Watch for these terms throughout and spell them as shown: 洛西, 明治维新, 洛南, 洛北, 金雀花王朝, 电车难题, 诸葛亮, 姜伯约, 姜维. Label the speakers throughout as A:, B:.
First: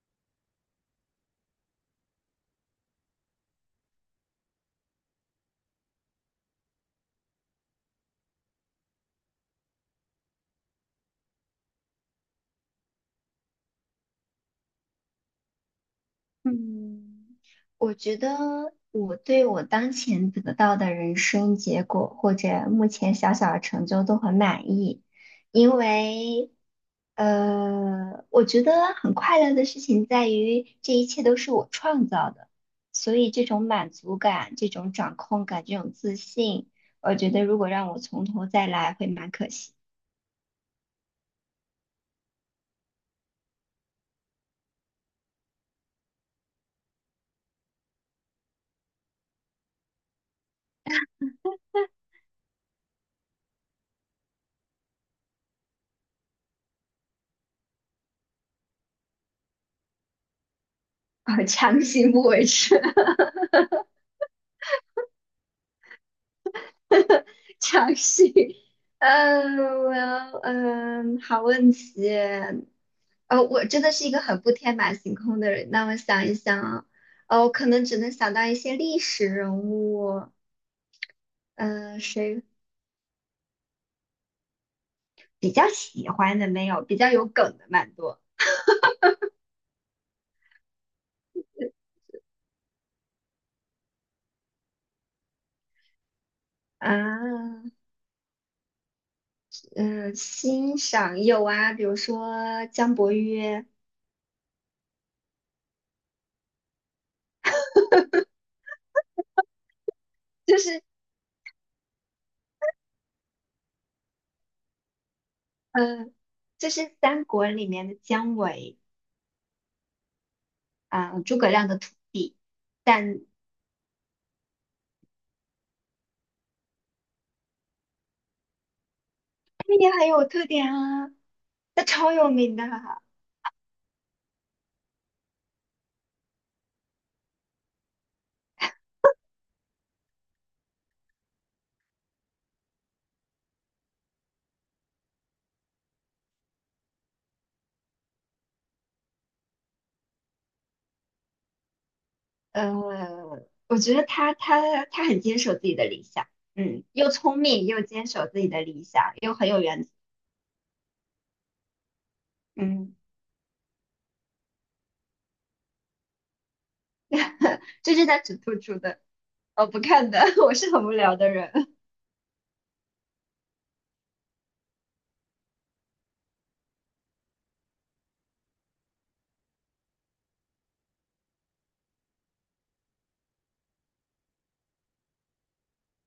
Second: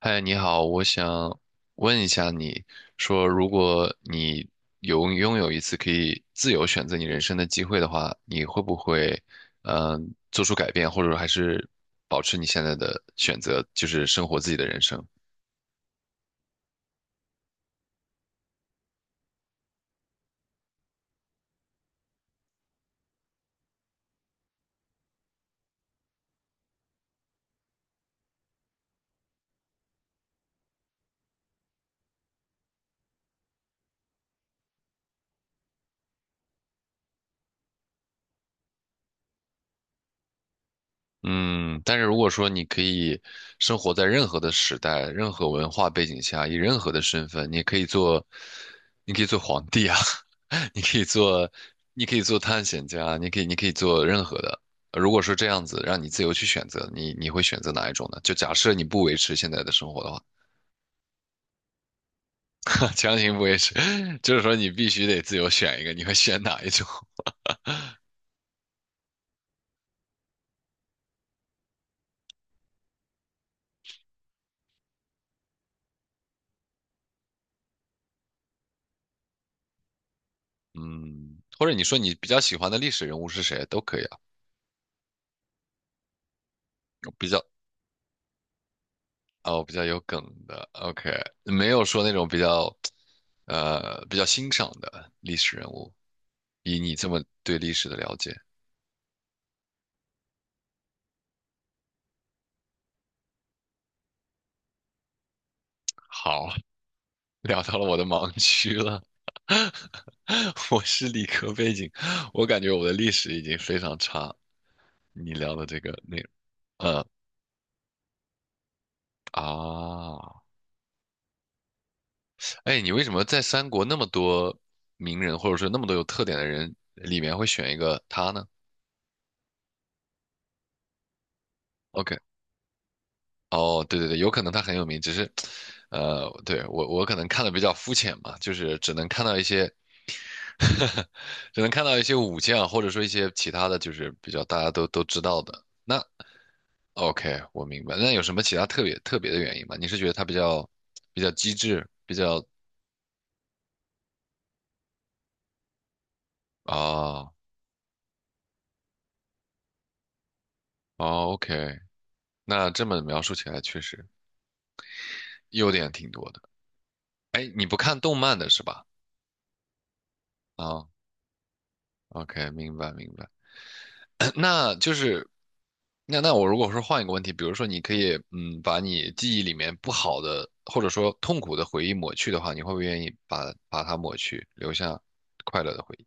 A: 嗨，你好，我想问一下你，说如果你有拥有一次可以自由选择你人生的机会的话，你会不会，做出改变，或者说还是保持你现在的选择，就是生活自己的人生？
B: 嗯，我觉得我对我当前得到的人生结果或者目前小小的成就都很满意，因为，我觉得很快乐的事情在于这一切都是我创造的，所以这种满足感、这种掌控感、这种自信，我觉得如果让我从头再来会蛮可惜，
A: 嗯，但是如果说你可以生活在任何的时代、任何文化背景下，以任何的身份，你可以做，你可以做，皇帝啊，你可以做，你可以做，探险家，你可以做任何的。如果说这样子让你自由去选择，你会选择哪一种呢？就假设你不维持现在的生活的话，
B: 我强行不为之。
A: 强行不维持，就是说你必须得自由选一个，你会选哪一种？
B: 尝试，嗯，我要嗯，好问题。我真的是一个很不天马行空的人。那我想一想啊，我可能只能想到一些历史人物，
A: 嗯，或者你说
B: 嗯、
A: 你比较
B: 谁
A: 喜欢的历史人物是谁都可以啊，
B: 比较喜欢的没有？比较有
A: 比较
B: 梗的蛮多
A: 哦，比较有梗的，OK，没有说那种比较欣赏的历史人物。以你这么对历
B: 啊，
A: 史的了解，
B: 嗯、欣赏有啊，比如说姜伯约，
A: 好，聊到了我的盲区了。
B: 就
A: 我
B: 是
A: 是理科背景，我感觉我的历史已经非常差。你聊的这个
B: 嗯、呃
A: 内容，
B: 就是
A: 呃，
B: 三国里面的姜维
A: 啊，
B: 啊、诸葛亮的徒弟。
A: 哎，你为什
B: 但
A: 么在三国那么多名人，或者说那么多有特点的人里面会选一个他呢
B: 那也很有特点啊，他超
A: ？OK？o k
B: 有名的啊
A: 哦，对对对，有可能他很有名，只是，对，我可能看的比较肤浅嘛，就是只能看到一些，只能看到一些武将，或者说一些其他的就是比较大家都知道的。那 OK，我明白。那有什么其他特别特别的原因吗？你是觉得他比较机智，比较
B: 呃，我觉得他很坚守自己的理想，嗯，又
A: 啊
B: 聪明又坚守自己的理想，又很有原则，
A: 哦，OK，那这
B: 嗯，
A: 么描述起来确实优点挺多的。哎，你不
B: 这
A: 看
B: 是
A: 动
B: 他只
A: 漫的
B: 突
A: 是
B: 出
A: 吧？
B: 的，我不看的，我是很
A: 啊
B: 无聊的人，
A: ，OK，明白明白。那就是，那我如果说换一个问题，比如说你可以把你记忆里面不好的或者说痛苦的回忆抹去的话，你会不会愿意把它抹去，留下快乐的回忆？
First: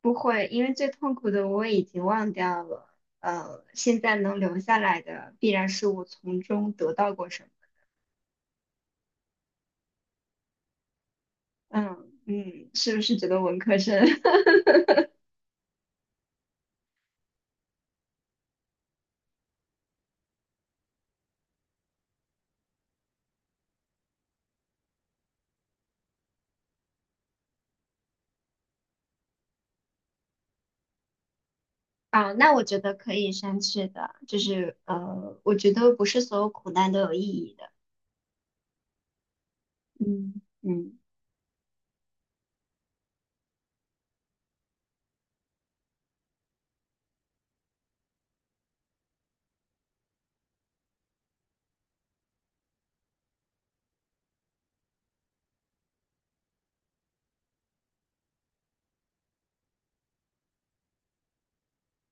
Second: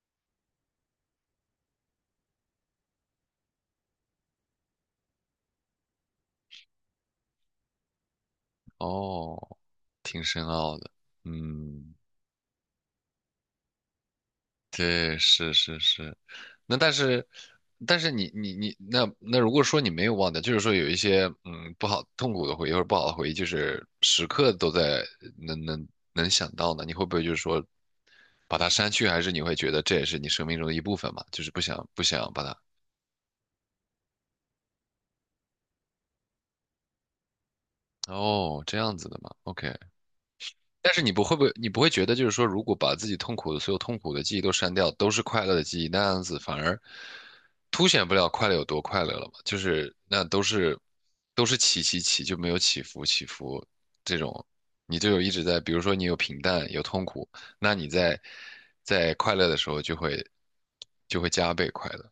B: 不会，因为最痛苦的我已经忘掉了，现在能留下来的必然是我从中得到过什么，
A: 哦，挺深奥的，嗯。
B: 嗯嗯，是不是觉得文科生？
A: 对，是是是，那但是你那如果说你没有忘掉，就是说有一些不好痛苦的回忆或者不好的回忆，就是时刻都在能想到呢，你会不会就是说把它删去，还是你会觉得这也是你生命中的一部分嘛，就是不想
B: 啊，
A: 把
B: 那
A: 它
B: 我觉得可以删去的，就是我觉得不是所有苦难都有意义的，
A: 哦这样子的嘛，OK，
B: 嗯
A: 但
B: 嗯
A: 是你不会，你不会觉得就是说，如果把自己痛苦的所有痛苦的记忆都删掉，都是快乐的记忆，那样子反而凸显不了快乐有多快乐了嘛？就是那都是起起起，就没有起伏这种，你就有一直在，比如说你有平淡有痛苦，那你在快乐的时候就会加倍快乐，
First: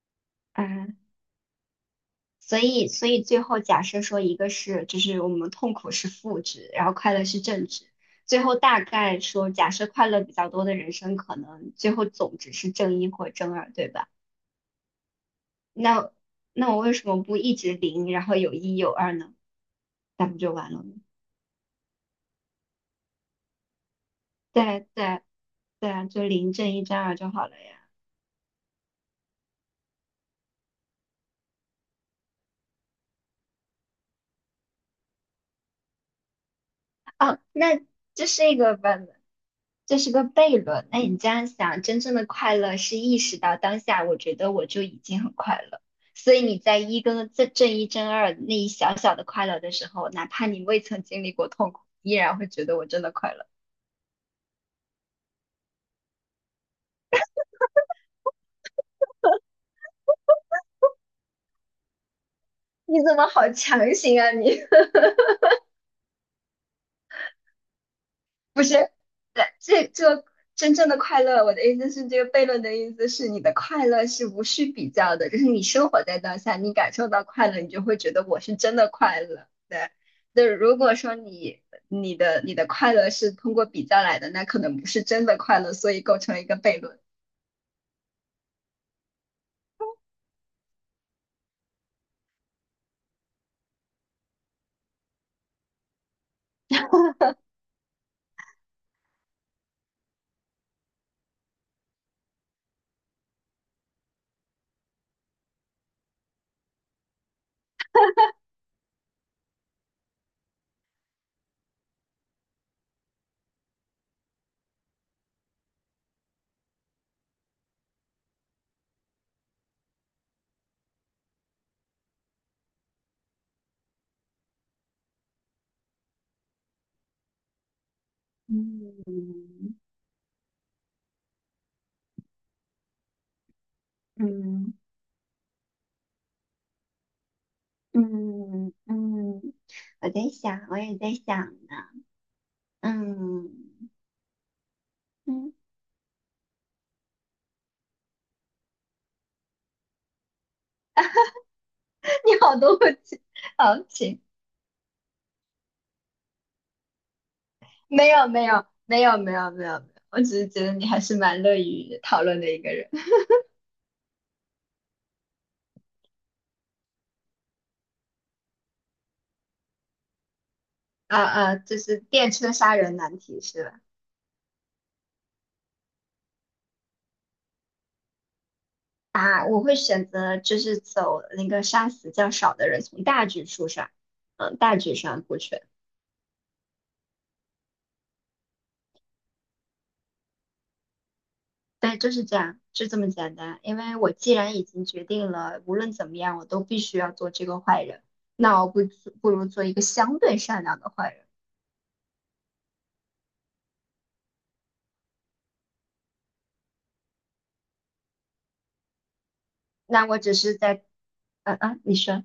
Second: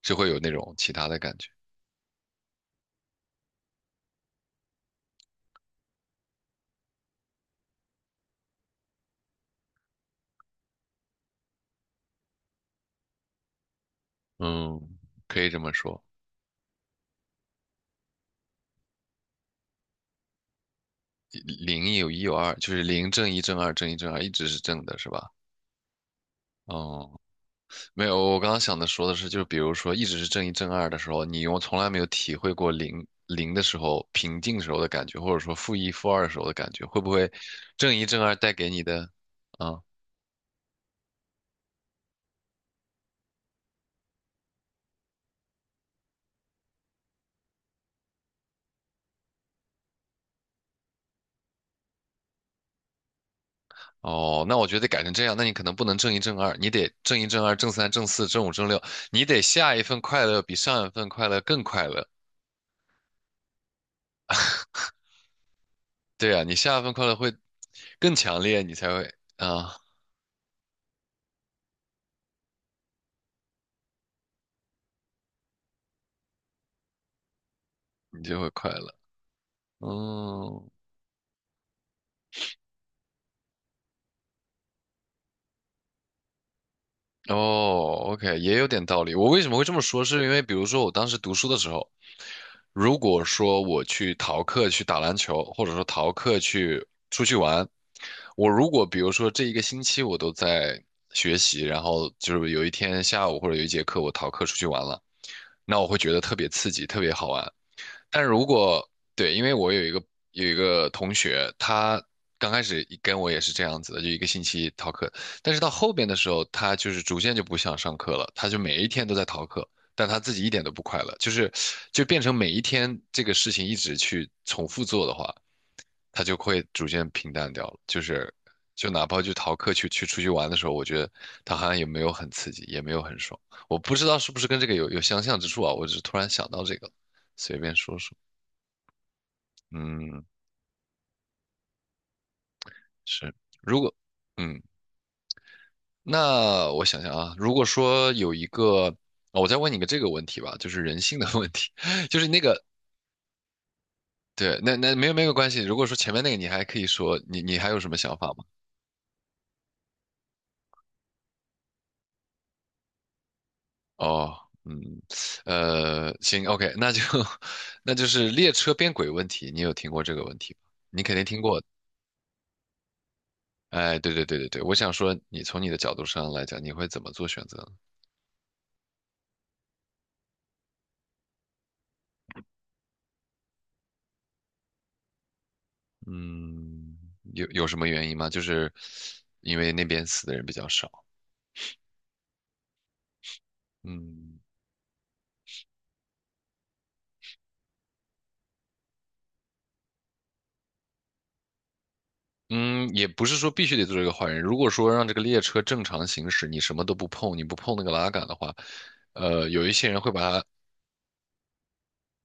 A: 就会有那种
B: 啊，
A: 其他的感觉。
B: 所以最后假设说一个是就是我们痛苦是负值，然后快乐是正值，最后大概说假设快乐比较多的人生可能最后总值是正一或正二，对吧？
A: 嗯，可以这么说，
B: 那我为什么不一直零，然后有一有二呢？那不就完了吗？
A: 零有一有二，就是零正一正二正一正二一直是正
B: 对
A: 的，是
B: 对
A: 吧？
B: 对啊，就零正一正二
A: 哦、
B: 就好了呀。
A: 没有，我刚刚想的说的是，就是比如说一直是正一正二的时候，你我从来没有体会过零零的时候平静时候的感觉，或者说负一负二时候的感觉，会不会
B: 哦，那
A: 正一正
B: 这
A: 二
B: 是
A: 带
B: 一
A: 给
B: 个
A: 你
B: 悖本，
A: 的啊？
B: 这是个悖论。那你这样想，真正的快乐是意识到当下，我觉得我就已经很快乐。所以你在一跟正一正二那一小小的快乐的时候，哪怕你未曾经历过痛苦，依然会觉得我真的快乐。
A: 哦，那我觉得得改成这样，那你可能不能正一正二，你得正一正二正三正四正五正六，你得下一份快乐比上一份快乐更快乐。
B: 你怎么好强行啊你？
A: 对啊，你下一份快乐会更强 烈，
B: 不
A: 你才
B: 是。
A: 会
B: 对，
A: 啊，
B: 这真正的快乐，我的意思是，这个悖论的意思是，你的快乐是无需比较的，就是你生活在当下，你感受到快乐，你就会觉
A: 你
B: 得我
A: 就会
B: 是
A: 快
B: 真的
A: 乐。
B: 快乐。对，那
A: 嗯，
B: 如果说你你的快乐是通过比较来的，那可能不是真的快乐，所以构成一个悖论。
A: 哦，OK，也有点道理。我为什么会这么说？是因为比如说我当时读书的时候，如果说我去逃课去打篮球，或者说逃课去出去玩，我如果比如说这一个星期我都在学习，然后就是有一天下午或者有一节课我逃课出去玩了，那我会觉得特别刺激，特别好玩。但如果对，因为我有一个同学，他刚开始跟我也是这样子的，就一个星期逃课，但是到后边的时候，他就是逐渐就不想上课了，他就每一天都在逃课，但他自己一点都不快乐，就是就变成每一天这个事情一直去重复做的话，他就会逐渐平淡掉了，就是就哪怕就逃课
B: 嗯
A: 去出去玩的时候，我觉得他好像也没有很刺激，也没有很爽，我不知道是不是跟这个
B: 嗯
A: 有相像之处啊，我只是突然想到这个了随便说说。
B: 嗯嗯，我
A: 嗯，
B: 在想，我也在想呢。
A: 是。
B: 嗯
A: 如果，嗯，
B: 嗯，
A: 那我想想啊，如果说有一个，哦，我再问你个这个问题吧，就是人性的问题，就 是
B: 你
A: 那
B: 好
A: 个，
B: 多问题，好，请。
A: 对，那没有关系。如果说前面那个你还可以说，你还有什 么
B: 没
A: 想
B: 有
A: 法吗？
B: 没有没有没有没有没有，我只是觉得你还是蛮乐于讨论的一个人。
A: 哦，嗯，行，OK，那就是列车变轨问题，你有听过这个问题吗？你肯
B: 啊
A: 定听
B: 啊，
A: 过。
B: 就是电车杀人难题是吧？
A: 哎，对对对对对，我想说，你从你的角度上来讲，你会怎么做选择呢？
B: 啊，我会选择就是走那个杀死较少的人，从大局出发，嗯，大局上顾全。
A: 嗯，有什么原因吗？就是因为那边死的人比较少。
B: 对，就是这样，就这么简单。因为我既
A: 嗯
B: 然已经决定了，无论怎么样，我都必须要做这个坏人，那我不如做一个相对善良的坏人。
A: 嗯，也不是说必须得做这个坏人。如果说让这个列车正常行驶，你什么都不碰，你不碰那个拉杆的话，有一些人
B: 那
A: 会
B: 我
A: 把
B: 只
A: 它。
B: 是在，嗯嗯，你说。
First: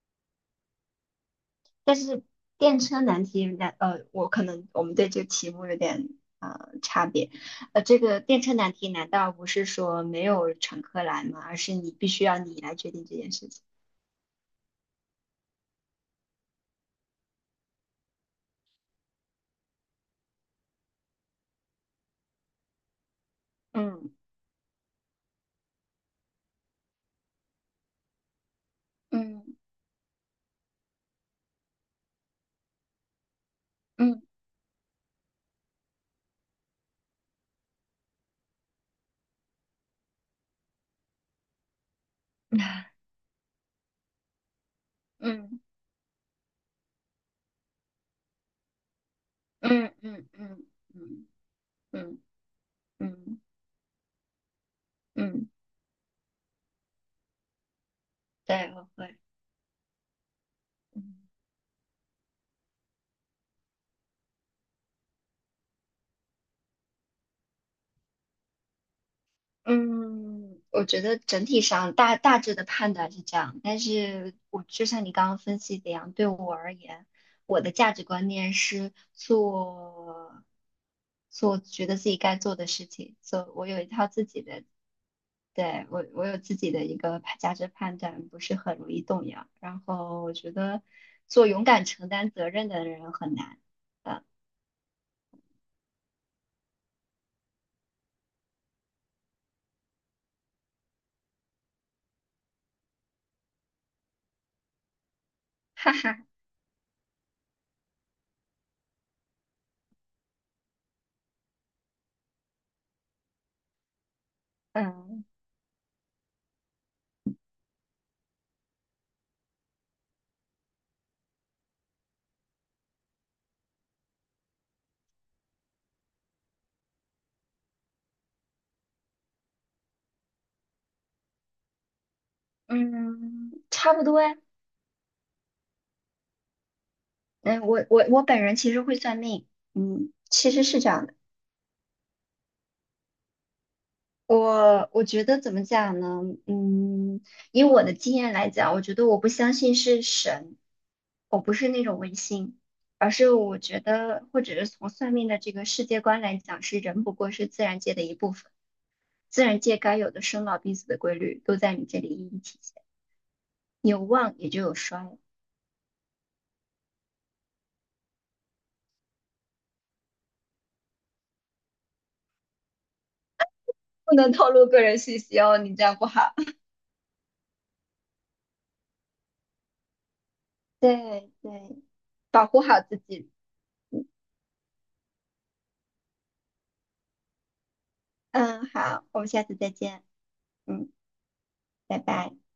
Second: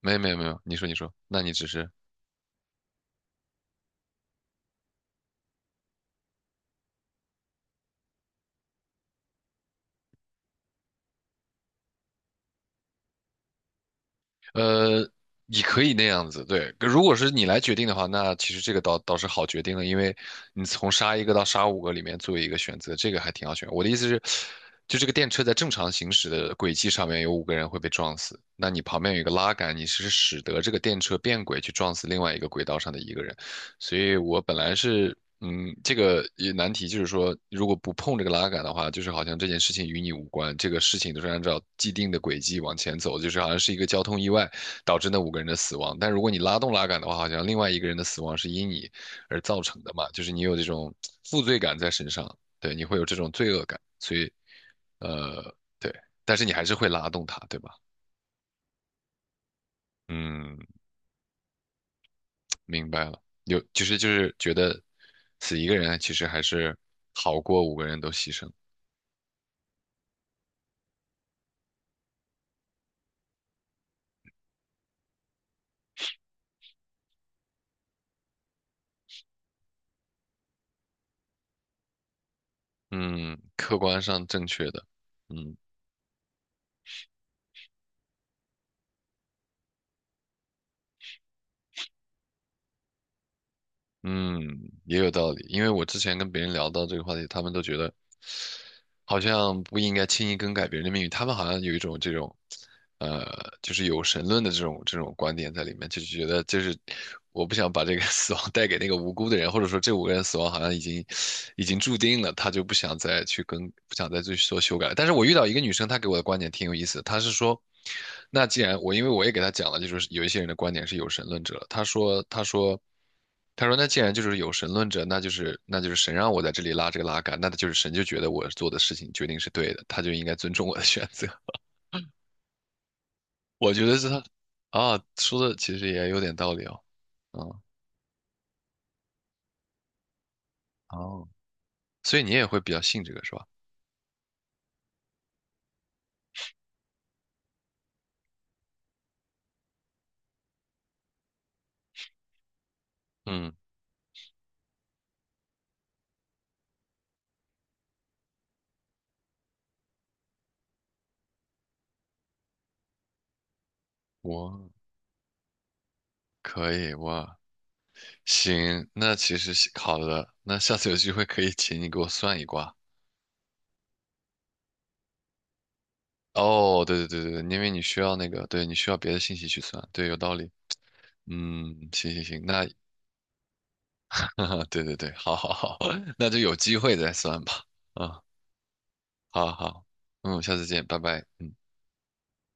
A: 没有没有没有，你说你说，那你只是
B: 但是电车难题，人家我可能我们对这个题目有点差别。这个电车难题难道不是说没有乘客来吗？而是你必须要你来决定这件事情。
A: 呃，你可以那样子，对。如果是你来决定的话，那其实这个倒是好决定的，因为你从杀一个到杀五个里面做一个选择，这个还挺好选。我的意思
B: 嗯
A: 是，就这个电车在正常行驶的轨迹上面有五个人会被撞死，那你旁边有一个拉
B: 嗯
A: 杆，你是使得这个电车变轨去撞死另外一个轨道上的一个人。所以
B: 嗯
A: 我本来是，这个也难题就是说，如果不碰这个拉杆的话，就是好像这件事情与你无关，这个事情都是按照既定的轨迹往前走，就是好像是一个交通意外导致那五个人的
B: 嗯
A: 死亡。但如果你拉动拉杆的话，好像另外一个人的死亡是因你而造成的
B: 嗯
A: 嘛，就
B: 嗯
A: 是你有这
B: 嗯
A: 种
B: 嗯
A: 负罪感在身
B: 嗯
A: 上，对，你会有这种
B: 嗯
A: 罪恶感，所以，
B: 嗯，
A: 呃，对，但是你还是会拉动它，对吧？
B: 对，我会。
A: 嗯，
B: 嗯
A: 明白了，有就是就是觉得死一个人其实还是好过五个人都牺牲。
B: 嗯，我觉得整体上大致的判断是这样，但是我就像你刚刚分析的一样，对我而言，我的价值观念是做觉得自己该做的事情，
A: 嗯，
B: 做我
A: 客
B: 有一
A: 观
B: 套自
A: 上
B: 己
A: 正
B: 的，
A: 确的，嗯
B: 对，我有自己的一个价值判断，不是很容易动摇。然后我觉得做勇敢承担责任的人很难。呃
A: 嗯，也有道理。因为我之前跟别人聊到这个话题，他们都觉得好像不应该轻易更改别人的命运，他们好像有一种这种。呃，就是有神论的这种观点在里面，就是觉得我不想把这个 死亡带给那个无辜的人，或者说这五个人死亡好像已经注定了，他就不想再去跟不想再去做修改了，但是我
B: 嗯
A: 遇到一个女生，她给我的观点挺有意思的，她是说，那既然我因为我也给她讲了，就是有一些人的观点是有神论者，她说。他说："那既然就是有神论者，那就是那就是神让我在这里拉这个拉杆，那他就是神就觉得我做的事情决定是对的，他就应该尊重我的选择。"
B: 嗯，
A: 我觉
B: 差
A: 得
B: 不
A: 是
B: 多
A: 他
B: 呀。
A: 啊，说的其实也有点道理哦。嗯，
B: 嗯，我本人其实会算命，嗯，其实是这样的。
A: 哦，所以你也会比较信这个是吧？
B: 我觉得怎么讲呢？嗯，以我的经验来讲，我觉得我不相信是神，我不是那种唯心，而是
A: 嗯，
B: 我觉得，或者是从算命的这个世界观来讲，是人不过是自然界的一部分，自然界该有的生老病死的规律都在你这里一一体现，有旺也就
A: 我
B: 有衰，
A: 可以，我行，那其实是好的，那下次有机会可以请你给我算一卦。
B: 不能透露个人信息哦，你这样不好。
A: 哦，对对对对因为你需要那个，对你需要别的信息去算，对，有道理。
B: 对对，
A: 嗯，行行行，
B: 保护
A: 那
B: 好自己。
A: 对对对，好好好，那就有机会再算吧。啊，
B: 嗯，好，我们下
A: 好
B: 次再
A: 好，
B: 见。
A: 嗯，下次见，
B: 嗯，
A: 拜拜。嗯。
B: 拜拜。